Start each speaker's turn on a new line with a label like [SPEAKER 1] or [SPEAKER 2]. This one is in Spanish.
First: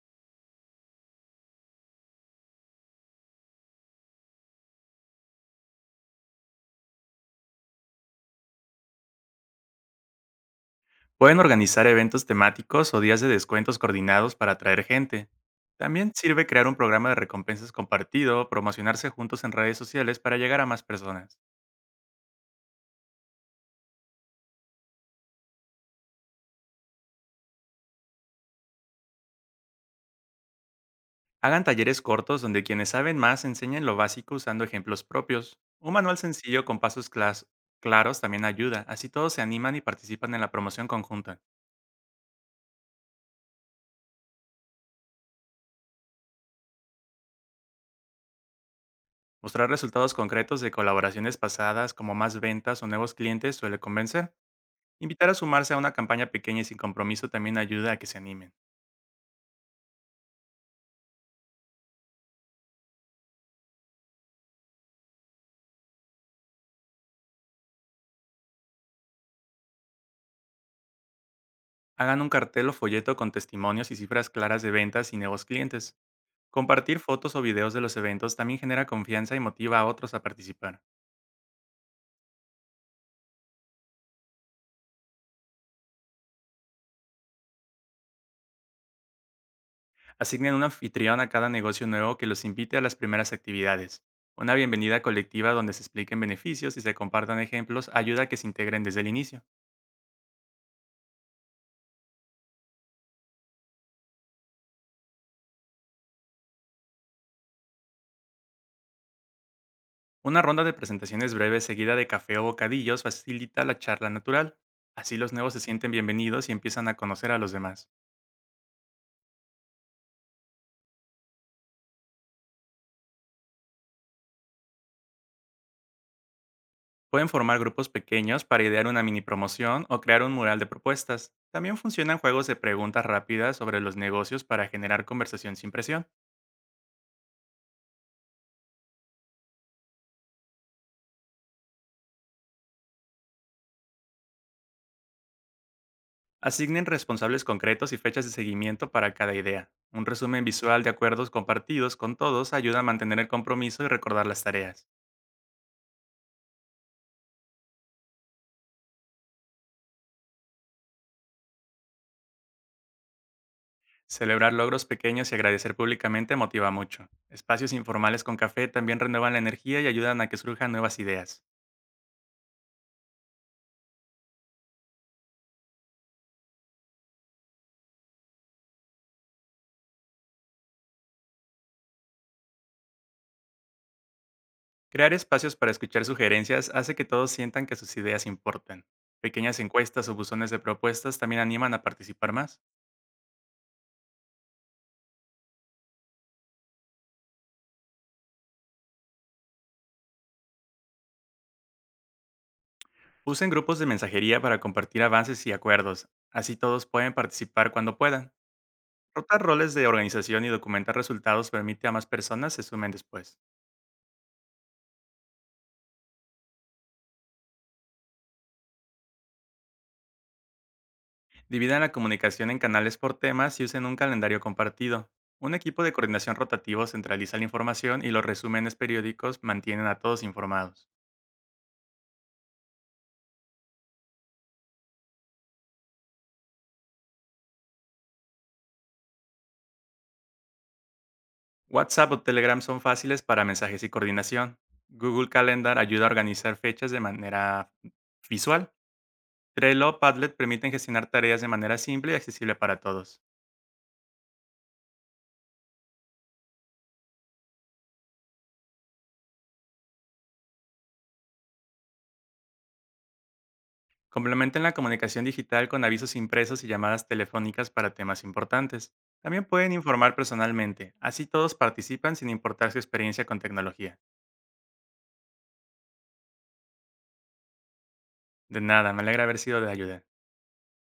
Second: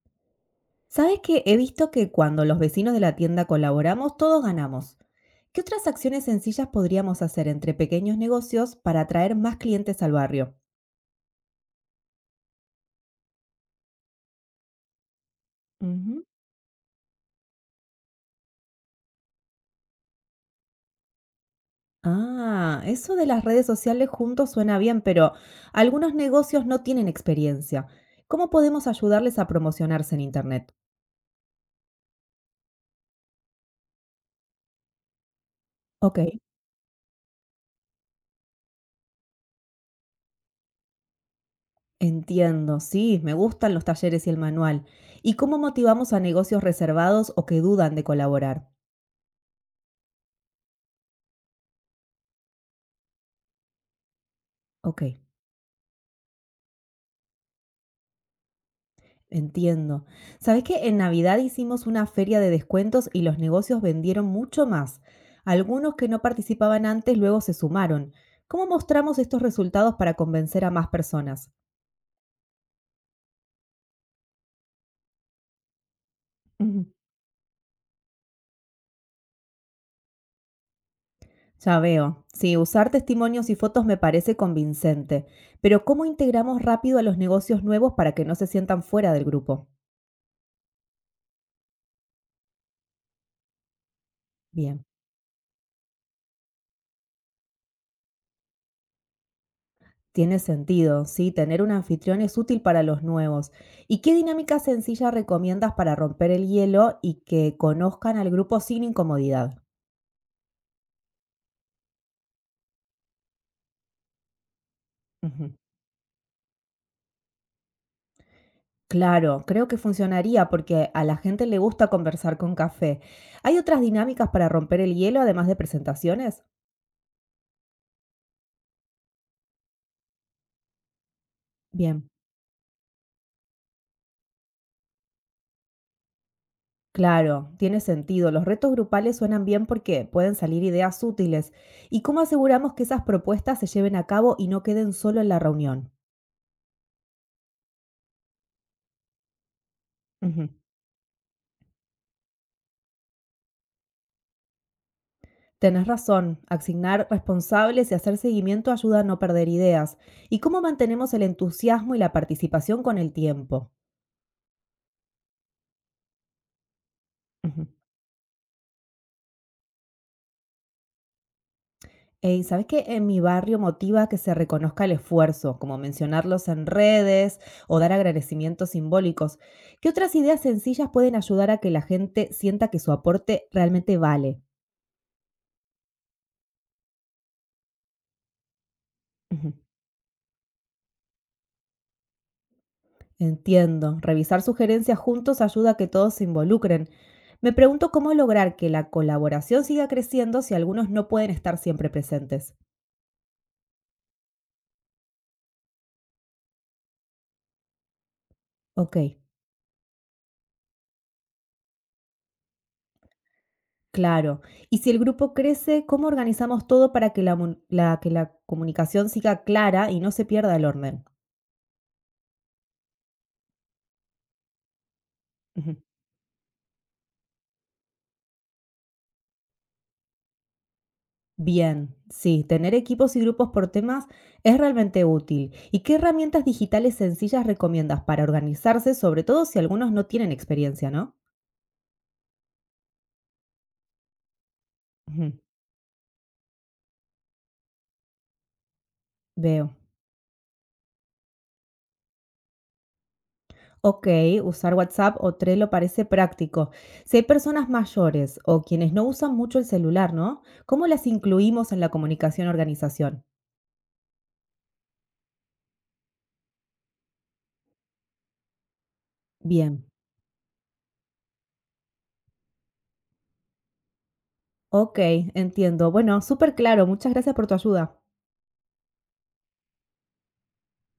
[SPEAKER 1] ¿Sabes qué? He visto que cuando los vecinos de la tienda colaboramos, todos ganamos. ¿Qué otras acciones sencillas podríamos hacer entre pequeños negocios para atraer más clientes al barrio?
[SPEAKER 2] Pueden organizar eventos temáticos o días de descuentos coordinados para atraer gente. También
[SPEAKER 1] Ujú.
[SPEAKER 2] sirve crear un programa de recompensas compartido, promocionarse juntos en redes sociales para llegar a más personas.
[SPEAKER 1] Ah, eso de las redes sociales juntos suena bien, pero algunos negocios no tienen experiencia. ¿Cómo podemos ayudarles a promocionarse en Internet?
[SPEAKER 2] Hagan talleres cortos donde quienes saben más enseñen lo básico usando ejemplos propios. Un manual
[SPEAKER 1] Ok,
[SPEAKER 2] sencillo con claros también ayuda, así todos se animan y participan en la promoción conjunta.
[SPEAKER 1] entiendo, sí, me gustan los talleres y el manual. ¿Y cómo motivamos a negocios reservados o que dudan de colaborar?
[SPEAKER 2] Mostrar resultados concretos de colaboraciones pasadas como más ventas o nuevos clientes suele convencer.
[SPEAKER 1] Ok.
[SPEAKER 2] Invitar a sumarse a una campaña pequeña y sin compromiso también ayuda a que se animen.
[SPEAKER 1] Entiendo. ¿Sabes que en Navidad hicimos una feria de descuentos y los negocios vendieron mucho más? Algunos que no participaban antes luego se sumaron. ¿Cómo mostramos estos resultados para convencer a más personas?
[SPEAKER 2] Hagan un cartel o folleto con testimonios y cifras claras de ventas y nuevos clientes.
[SPEAKER 1] Ujú.
[SPEAKER 2] Compartir fotos o videos de los eventos también genera confianza y motiva a otros a participar.
[SPEAKER 1] Ya veo. Sí, usar testimonios y fotos me parece convincente, pero ¿cómo integramos rápido a los negocios nuevos para que no se sientan fuera del grupo?
[SPEAKER 2] Asignen un anfitrión a cada negocio nuevo que los invite a las primeras actividades. Una
[SPEAKER 1] Bien.
[SPEAKER 2] bienvenida colectiva donde se expliquen beneficios y se compartan ejemplos ayuda a que se integren desde el inicio.
[SPEAKER 1] Tiene sentido, sí, tener un anfitrión es útil para los nuevos. ¿Y qué dinámica sencilla recomiendas para romper el hielo y que conozcan al grupo sin incomodidad?
[SPEAKER 2] Una ronda de presentaciones breves seguida de café o bocadillos facilita la charla natural. Así los
[SPEAKER 1] Ujú.
[SPEAKER 2] nuevos se sienten bienvenidos y empiezan a conocer a los demás.
[SPEAKER 1] Claro, creo que funcionaría porque a la gente le gusta conversar con café. ¿Hay otras dinámicas para romper el hielo además de presentaciones?
[SPEAKER 2] Pueden formar grupos pequeños para idear una mini promoción o crear un mural de propuestas. También
[SPEAKER 1] Bien,
[SPEAKER 2] funcionan juegos de preguntas rápidas sobre los negocios para generar conversación sin presión.
[SPEAKER 1] claro, tiene sentido. Los retos grupales suenan bien porque pueden salir ideas útiles. ¿Y cómo aseguramos que esas propuestas se lleven a cabo y no queden solo en la reunión?
[SPEAKER 2] Asignen responsables concretos y fechas de seguimiento para cada idea. Un resumen
[SPEAKER 1] Ujú.
[SPEAKER 2] visual de acuerdos compartidos con todos ayuda a mantener el compromiso y recordar las tareas.
[SPEAKER 1] Tenés razón, asignar responsables y hacer seguimiento ayuda a no perder ideas. ¿Y cómo mantenemos el entusiasmo y la participación con el tiempo?
[SPEAKER 2] Celebrar logros pequeños y agradecer públicamente motiva mucho.
[SPEAKER 1] Ujú.
[SPEAKER 2] Espacios informales con café también renuevan la energía y ayudan a que surjan nuevas ideas.
[SPEAKER 1] Ey, ¿sabés qué? En mi barrio motiva que se reconozca el esfuerzo, como mencionarlos en redes o dar agradecimientos simbólicos. ¿Qué otras ideas sencillas pueden ayudar a que la gente sienta que su aporte realmente vale?
[SPEAKER 2] Crear espacios para escuchar sugerencias hace que todos sientan que sus ideas importan.
[SPEAKER 1] Ujú.
[SPEAKER 2] Pequeñas encuestas o buzones de propuestas también animan a participar más.
[SPEAKER 1] Entiendo. Revisar sugerencias juntos ayuda a que todos se involucren. Me pregunto cómo lograr que la colaboración siga creciendo si algunos no pueden estar siempre presentes.
[SPEAKER 2] Usen grupos de mensajería para compartir avances y acuerdos, así todos pueden participar cuando puedan.
[SPEAKER 1] Ok,
[SPEAKER 2] Rotar roles de organización y documentar resultados permite a más personas se sumen después.
[SPEAKER 1] claro. Y si el grupo crece, ¿cómo organizamos todo para que la comunicación siga clara y no se pierda el orden?
[SPEAKER 2] Dividan la comunicación en canales por temas y usen un calendario compartido. Un
[SPEAKER 1] Ujú.
[SPEAKER 2] equipo de coordinación rotativo centraliza la información y los resúmenes periódicos mantienen a todos informados.
[SPEAKER 1] Bien, sí, tener equipos y grupos por temas es realmente útil. ¿Y qué herramientas digitales sencillas recomiendas para organizarse, sobre todo si algunos no tienen experiencia, ¿no?
[SPEAKER 2] WhatsApp o Telegram son fáciles para mensajes y coordinación. Google
[SPEAKER 1] Ujú,
[SPEAKER 2] Calendar ayuda a organizar fechas de manera visual.
[SPEAKER 1] veo.
[SPEAKER 2] Trello o Padlet permiten gestionar tareas de manera simple y accesible para todos.
[SPEAKER 1] Ok, usar WhatsApp o Trello parece práctico. Si hay personas mayores o quienes no usan mucho el celular, ¿no? ¿Cómo las incluimos en la comunicación organización?
[SPEAKER 2] Complementen la comunicación digital con avisos impresos y llamadas telefónicas para temas importantes. También pueden
[SPEAKER 1] Bien.
[SPEAKER 2] informar personalmente, así todos participan sin importar su experiencia con tecnología.
[SPEAKER 1] Ok, entiendo. Bueno, súper claro. Muchas gracias por tu ayuda.
[SPEAKER 2] De nada, me alegra haber sido de ayuda.